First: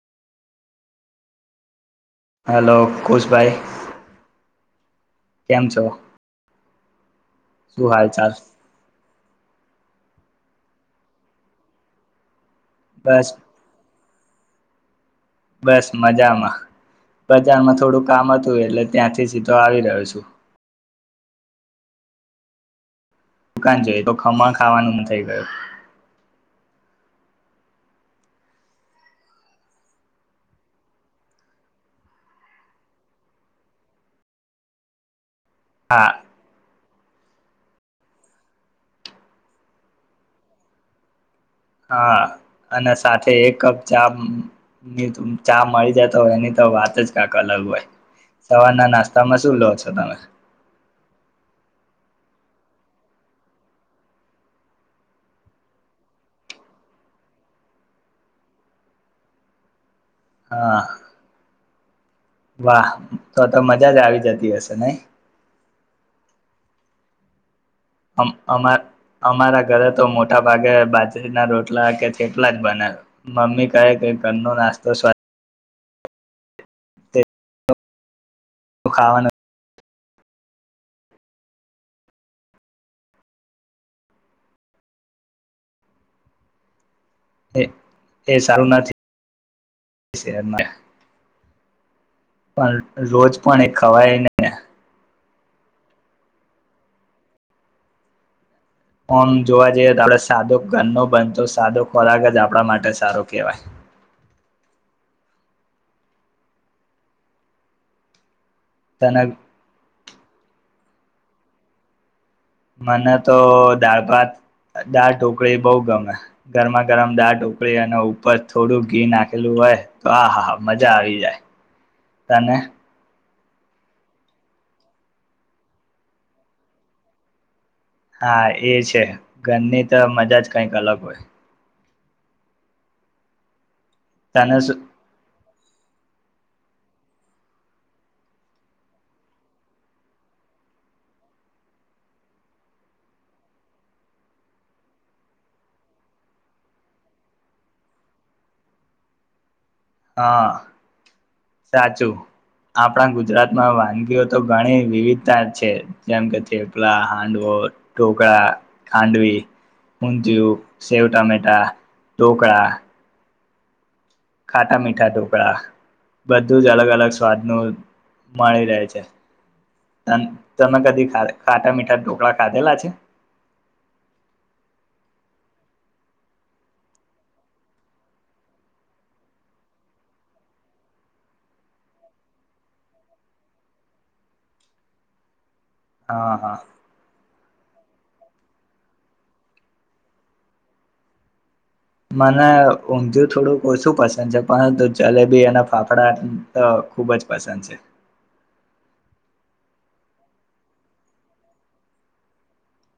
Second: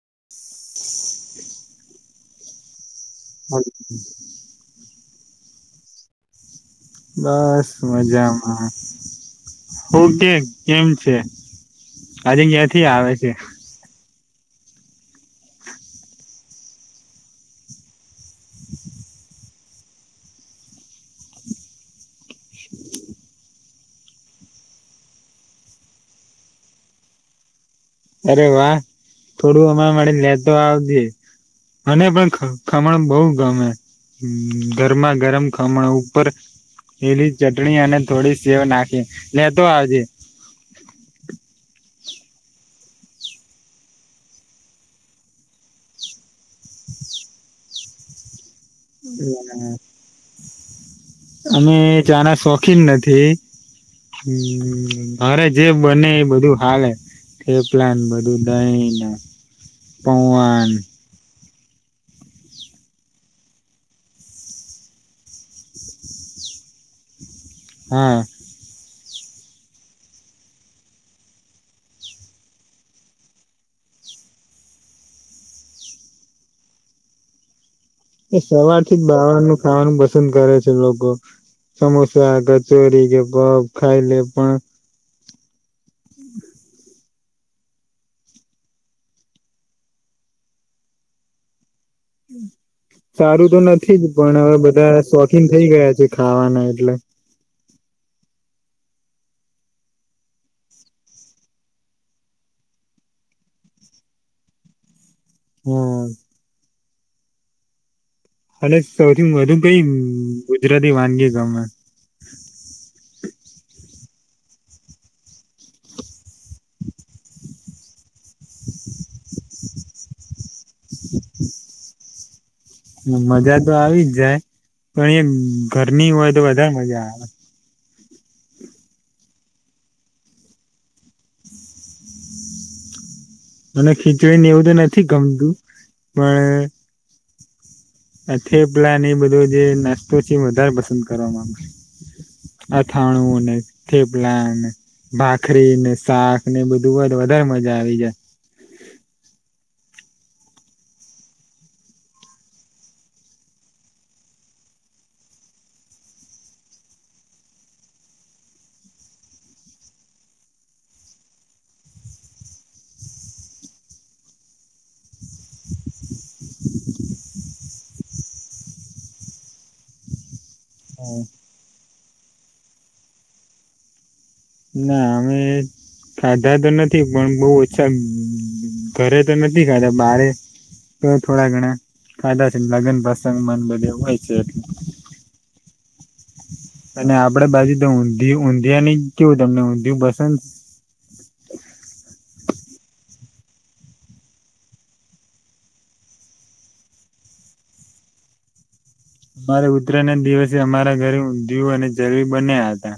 [inaudible] Hello ખુશભાઈ [inaudible] [inaudible] કેમ છો. બસ શું હાલ ચાલ મજામાં હુ કેય કેમ છે આજે ગયા થી આવે બસ છે. બસ મજામાં બજારમાં થોડું કામ હતું. એટલે ત્યાંથી સીધો આવી રહ્યો છું. દુકાન જઈએ તો ખમણ ખાવાનું થઈ ગયું. અરે વાહ થોડું અમારા માટે લેતો આવજે મને પણ ખમણ બહુ ગમે ગરમા ગરમ ખમણ હા ઉપર પેલી ચટણી અને થોડી સેવ નાખી લેતો આવજે હા અને સાથે એક કપ ચા ની ચા મળી જાય તો એની તો વાત જ કાક અલગ હોય સવારના નાસ્તામાં શું લો છો તમે અમે ચાના શોખીન નથી હમ મારે જે બને એ બધું હાલે થેપલાને બધું દહીંને હા પૌવાને વાહ તો તો મજા જ આવી જતી હશે ને હા અમ અમાર અમારા ઘરે તો મોટા ભાગે બાજરીના રોટલા કે જેટલા જ બનાવે મમ્મી કહે કે ઘરનો નાસ્તો સ્વાદ એ સવાર થી જ ખાવાનો બહારનું ખાવાનું બસ પસંદ કરે છે લોકો સમોસા કચોરી કે પફ ખાઈ લે પણ એ એ સારું નથી પણ રોજ સારું તો પણ એ નથી જ ખવાય પણ ને હવે બધા [unintelligible] થઈ ગયા છે ખાવાના એટલે આમ જોવા જઈએ તો આપ સાદો ઘરનો બનતો સાદો ખોરાક જ આપણા માટે સારો કેહેવાય હમ અને તને સૌથી વધુ કઈ ગુજરાતી વાનગી ગમે દાડ ઢોકળી બઉ ગમે ગરમા ગરમ દા ઢોકળી અને ઉપર થોડું ઘી નાખેલું હોય તો આ હા હા મજા આવી જાય તને મજા તો આવી જ જાય પણ એ ઘરની હોય તો વધારે મજા આવે હા એ છે ઘરની તો મજા જ કઈક અલગ હોય મને ખીચડી ને તને એવું તો શું નથી ગમતું પણ આ થેપલા ને એ બધો જે નાસ્તો છે એ વધારે પસંદ કરવા માંગ અથાણું ને થેપલાને ભાખરી ને શાક ને બધું વધારે મજા આવી જાય હા સાચું આપણા ગુજરાતમાં વાનગીઓ તો ઘણી વિવિધતા છે જેમ કે થેપલા હાંડવો ઢોકળા ખાંડવી ઊદિયું સેવ ટામેટા ઢોકળા ખાટા મીઠા તો બધું જ અલગ અલગ સ્વાદ નું મળી રહે છે તમે કદી ખાટા મીઠા છો [unintelligible] ખાધેલા છે ના અમે ખાધા તો નથી પણ બહ ઓછા ઘરે તો નથી ખાધા બારે તો થોડા ઘણા ખાધા છે લગ્ન પ્રસંગ મન બધે હોય છે હા હા અને આપડા બાજુ. ઊંધીયુ ઊંધીિયાની કેવું તમને ઊંધિયું પસંદ મને ઊઘયું થોડુંક ઓછું પસંદ છે પરંતુ જલેબી અને ફાફડા ખુબ જ પસંદ છે અમારે ઉુતરાન ના દિવસે અમારા ઘરે ઉંધીયું અને જલેબી બન્યા હતા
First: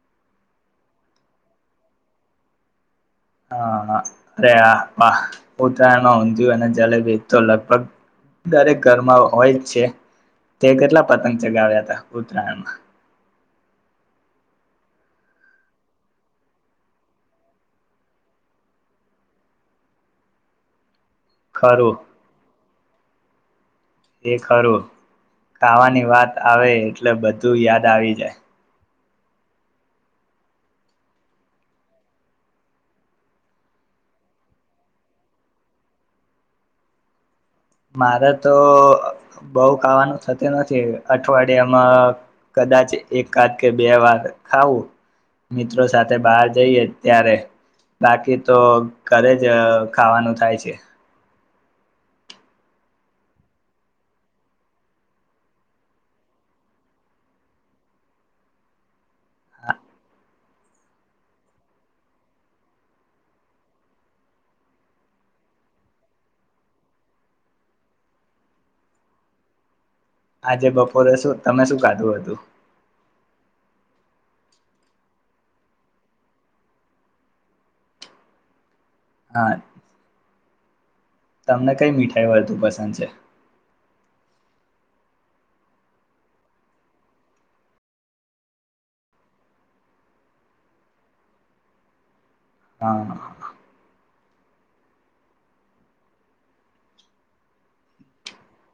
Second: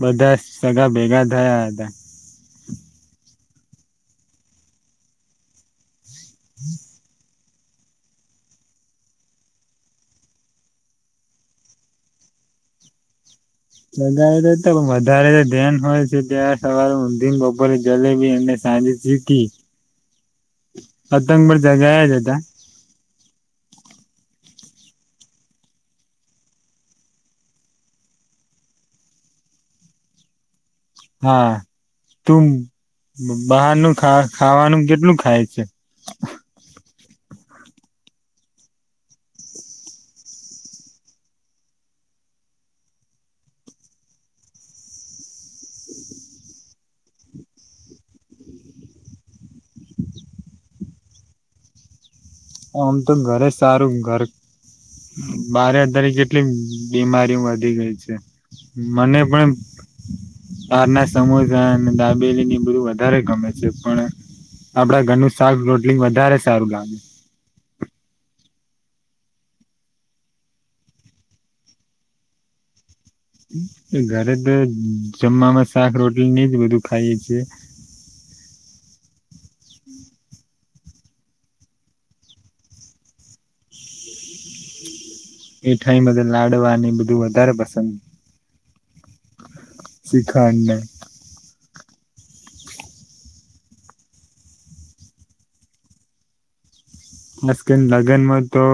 બધા સગા ભેગા થયા હતા હા અરે આ વાહ પોતાન ઊધયુ અને જલેબી તો લગભગ દરેક ઘરમાં હોય જ છે તે કેટલા પતંગ ચગાવ્યા હતા ઉત્તરાયણમાં વધારે તો એ થાય પણ વધારે તો ધ્યાન હોય છે ત્યારે સવારે ઉધીને બપોરે જલેબી અને સાંજે ચીકી પતંગ પણ ખરું ચગાવ્યા જ હતા એ ખરુ ખાવાની વાત આવે એટલે બધું યાદ આવી જાય. હા તું બહારનું ખાવા ખાવાનું કેટલું ખાય છે. મારે તો અ બઉ ખાવાનું થતું નથી અઠવાડિયામાં કદાચ એક કાદ કે બે વાર ખાવું મિત્રો સાથે બહાર જઈએ ત્યારે બાકી તો ઘરે જ ખાવાનું થાય છે. આમ તો ઘરે સારું ઘર બારે અત્યારે કેટલીક બીમારીઓ વધી ગઈ છે મને પણ બારના સમોસા અને દાબેલીને બધું વધારે ગમે છે પણ આપડા ઘરનું શાક રોટલી વધારે સારું ગામે આજે બપોરે શું તમે શું ખાધું હતું. ઘરે તો જમવામાં શાક રોટલીને જ બધું ખાઈએ છીએ. હા- તમને કઈ મીઠાઈ વધુ પસંદ છે? મીઠાઈમાં તો લાડવાની બધું વધારે પસંદ શીખંડને હા બસ કે લગ્નમાં તો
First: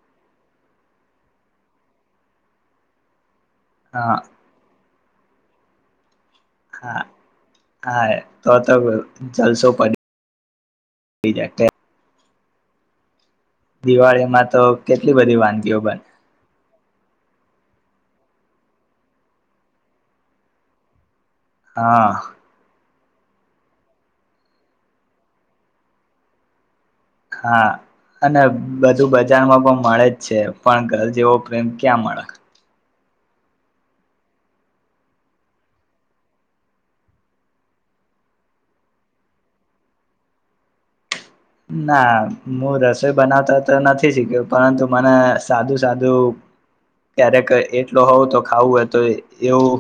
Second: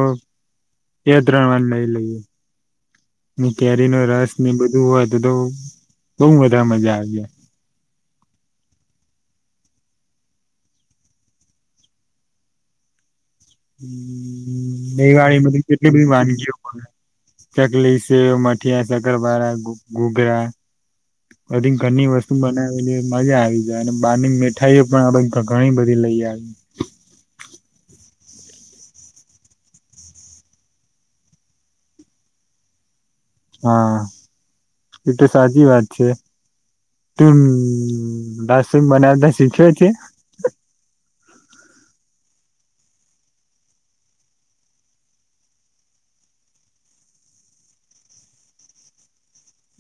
બે ત્રણ વાર લઈ લઈએ ને કેરીનો હા રસને બધું હોત જતો હોવ બહુ બધારે મજા હા આવી જાય હા તો ત અવ જલસો પડી ડી જાય દિવાળીમાં તો હમ કેટલી બધી દિવાળીમાં તો વાનગીઓ કેટલી બને બધી વાનગીઓ બને ચકલી, સેવ, મઠિયા, શકરપાળા, ગુ ગુઘરા અધીગ ઘરની હા વસ્તુ બને આવે મજા આવી જાય અને બહારની મીઠાઈઓ પણ આ બાજુ ઘ ઘણી બધી લઈ આવી. હા અને બધું બજારમાં પણ મળે જ છે પણ ઘર જેવો પ્રેમ ક્યાં મળે. હા એતો સાચી વાત છે, તું રસોઈ બનાવતા શીખ્યો છે? ના હું રસોઈ બનાવતા તો નથી શીખ્યો પરંતુ મને સાદું સાદું ક્યારેક એટલો હોવું તો ખાવું હોય તો એવું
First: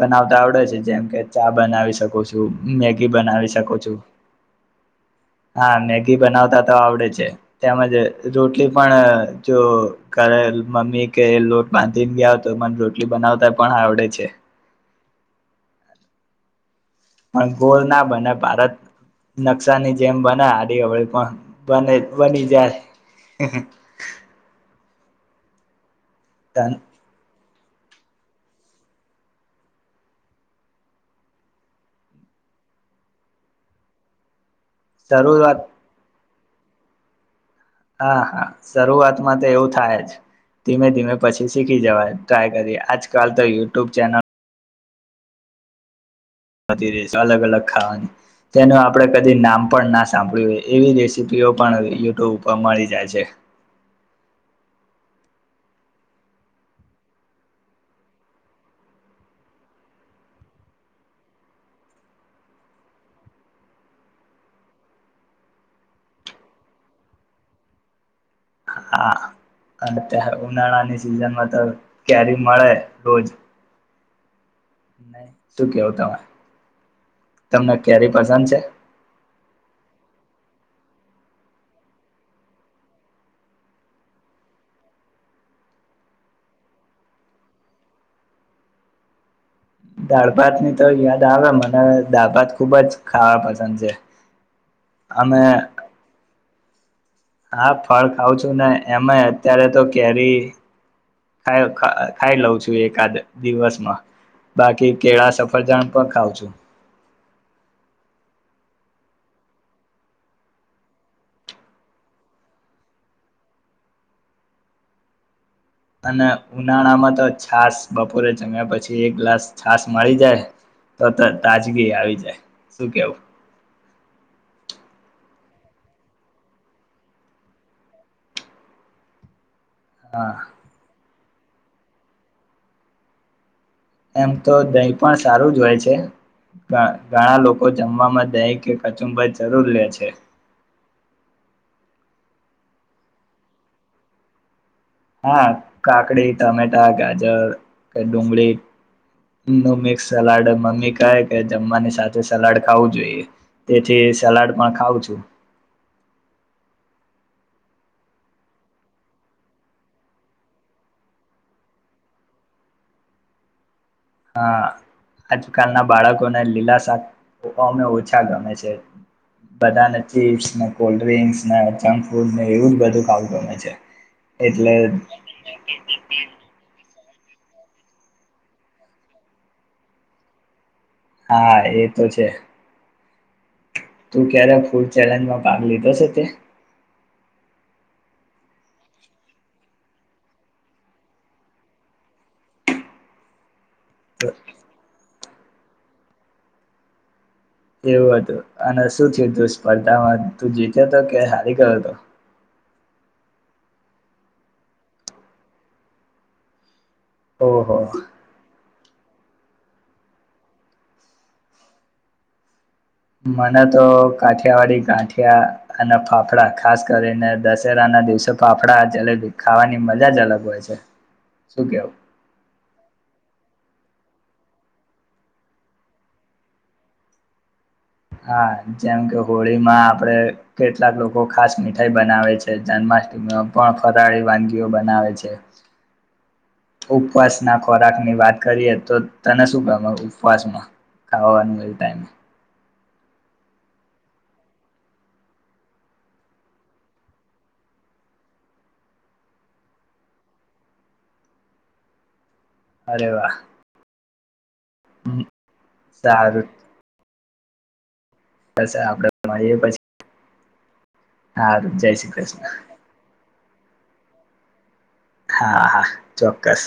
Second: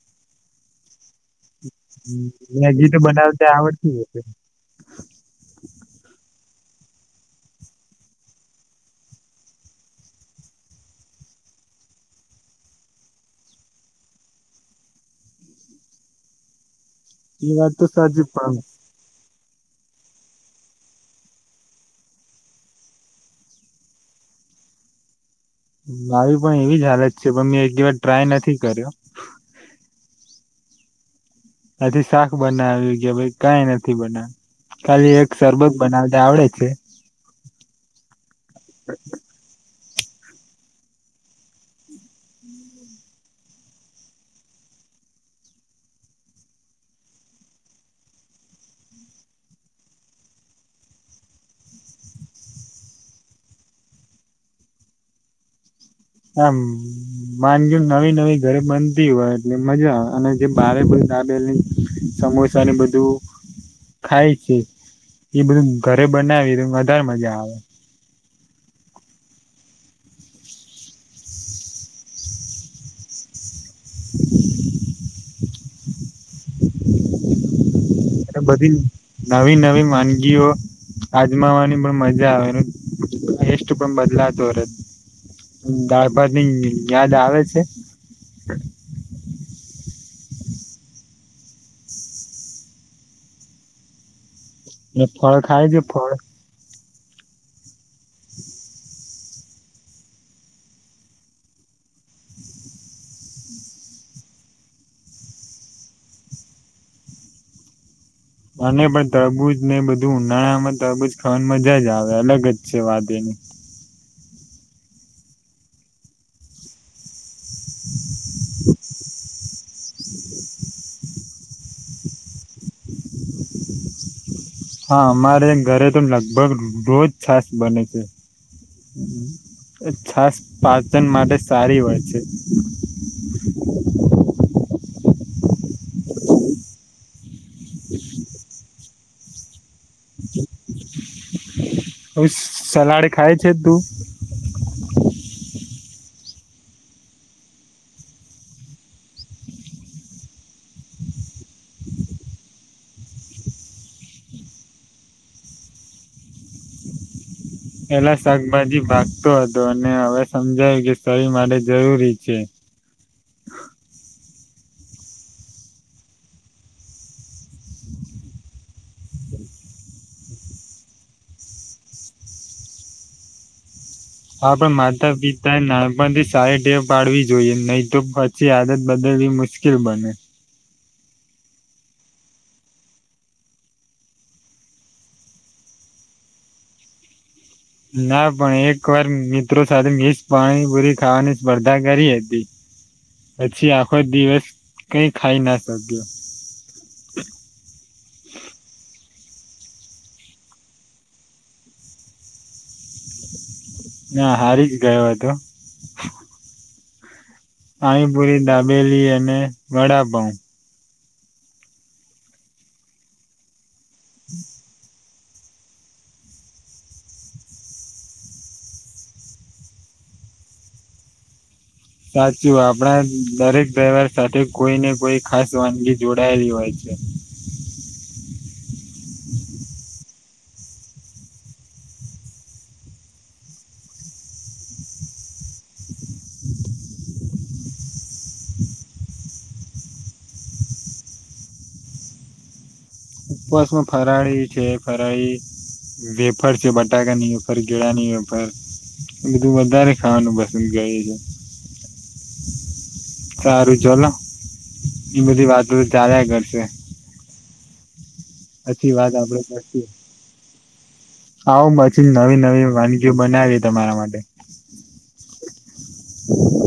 બનાવતા આવડે છે જેમ કે ચા બનાવી શકો છું, તો મેગી બનાવી બનાવતા શકો આવડતી છું. હશે. હા મેગી બનાવતા તો આવડે છે તેમજ રોટલી પણ જો ઘરે મમ્મી કે લોટ બાંધીને ગયા તો મને રોટલી બનાવતા પણ આવડે છે. પણ એ વાત ગોલ તો ના સાચી બને પણ ભારત નકશાની જેમ બને આડી અવળી પણ બને બની જાય. મારી પણ એવી જ હાલત છે પણ મે એ જી વાર ટ્રાય નથી કર્યો. આથી શાક બનાવી ગયા પહી કાઈ નથી બનાવ ખાલી એક શરૂઆત સરબત બનાવતા આવડે. છે. હા હા શરૂઆતમાં તો એવું થાય જ. ધીમે ધીમે પછી શીખી જવાય, ટ્રાય કરીએ આજકાલ તો યુટ્યુબ ચેનલ વધી રહી છે અલગ અલગ ખાવાની તેનું આપણે કદી નામ પણ ના સાંભળ્યું એ એવી રેસીપીઓ પણ યુટ્યુબ પર મળી જાય છે. આમ માનજો નવી નવી ઘરે બનતી હોય એટલે મજા આવે અને જે બારે બધી દાબેલી, સમોસા ને બધું ખાય છે, એ બધું ઘરે બનાવી વધારે મજા આવે. હા અત્યારે ઉનાળાની સિઝનમાં તો કેરી મળે રોજ. [inaudible] [inaudible] શું કેવ તમે? તમને કેરી અને પસંદ છે બધી નવી નવી માન ગીઓ આજમાવાની પણ મજા આવે. ટેસ્ટ પણ બદલાતો રેય, દાળ ભત ની યાદ આવે છે? દાળ ભાતની તો યાદ આવે મને દાળ ભાત ખુબ જ ખાવા પસંદ છે. અને ફળ અમે ખાય જે ફળ? હા, ફળ ખઉં છું ને એમે અત્યારે તો કેરી ખાઈ ખ-ખાઈ લઉં છું એકાદ દિવસમાં. બાકી કેળા સફરજણ પણ ખાવં છું. અને પણ તરબુજ ને બધું ઉનાળામાં તબુજ ખાવાની મજા જ આવે અલગ જ છે વાત એની. અને ઉનાળા માં તો છાસ બપોરે ચમ્યા પછી એક ગ્લાસ છાસ મળી જાય તો ત-તાજગી આવી જાય, શું કહેવું? હા, અમારે ઘરે તો લગભગ રોજ છાસ બને છે. અહ હા છાસ પાચન માટે સારી વાત છે. એમ તો દહીં પણ સારું જ હોય છે. ધ-ઘણા લોકો જમવામાં દહીં કે કચુંબર જરૂર લે છે. હુસ સલાડ ખાય છે તું? હા કાકડી, ટમેટા, ગાજર કે ડુંગળી નું મિક્સ સલાડ મમ્મી કહે કે જમવાની સાથે સલાડ ખાવું જોઈએ. તેથી સલાડ પણ ખાવં છું. પેલા શાકભાજી ભાગતો હતો અને હવે સમજાયું કે તરી માટે જરૂરી છે. હા, આજકાલના બાળકોને લીલા શાક ઓછા ગમે છે. બધાને ચીપ્સ ને કોલ્ડ ડ્રિંક્સ ને જંક ફૂડ ને એવું જ બધું ખાવું ગમે છે. હા, એટલે પણ માતા પિતા નાનપથી સારી ટેવ પાડવી જોઈએ નહીં તો પછી આદત બદલવી મુશ્કેલ બને. હા, એ તો છે. તું ક્યારે ફૂડ ચેલેન્જમાં ભાગ લીધો છે તે? ના પણ એક વાર મિત્રો સાથે મિકસ પાણીપુરી ખાવાની સ્પર્ધા કરી હતી. પછી આ આખો દિવસ કઈક ખાઈ ના સાધ્ય. તે તું સ્પર્ધામાં તું જીત્યો હતો કે હારી ગયો તો? ના હારી જ ગયો હતો. ઓહો હા એ બૂરે દા બેલી અને વડાપાવ. મને તો કાઠિયાવાડી ગાંઠ યા અને ફાફડા ખાસ કરીને દશેરા ના દિવસે ફાફડા ખાવાની મજા જ અલગ હોય છે. શું કેહવું? સાચું આપણા દરેક દિવાર સાથે કોઈ ને કોઈ ખાસ વાનગી જોડાયેલી હોય છે. હા, જેમ કે હોળીમાં આપડે કેટલાક લોકો ખાસ મીઠાઈ બનાવે છે. જન્માષ્ટમીમાં પણ ફરાળી વાનગીઓ બનાવે છે. ઓક ઉપવાસના ખોરાક ની વાત કરીએ તો તને શું ગમે ઉપવાસમાં ખાવાનું એ ટાઈમે. ઉપવાસમાં ફરાળી છે. ફરાળી વેફર છે બટાકાની વેફર કેેળાની વેફર બધું વધારે ખાવાનું પસંદ કરે છે. અરે વાહ સારું જલો. ઈ બધી વાતો તો ચાલ્યા સારું કરશે. સાચી વાત આપડે પછી આવો હારું જય પછી શ્રી નવી કૃષ્ણ નવી વાનગી બનાવી તમારા માટે હા હા ચોક્કસ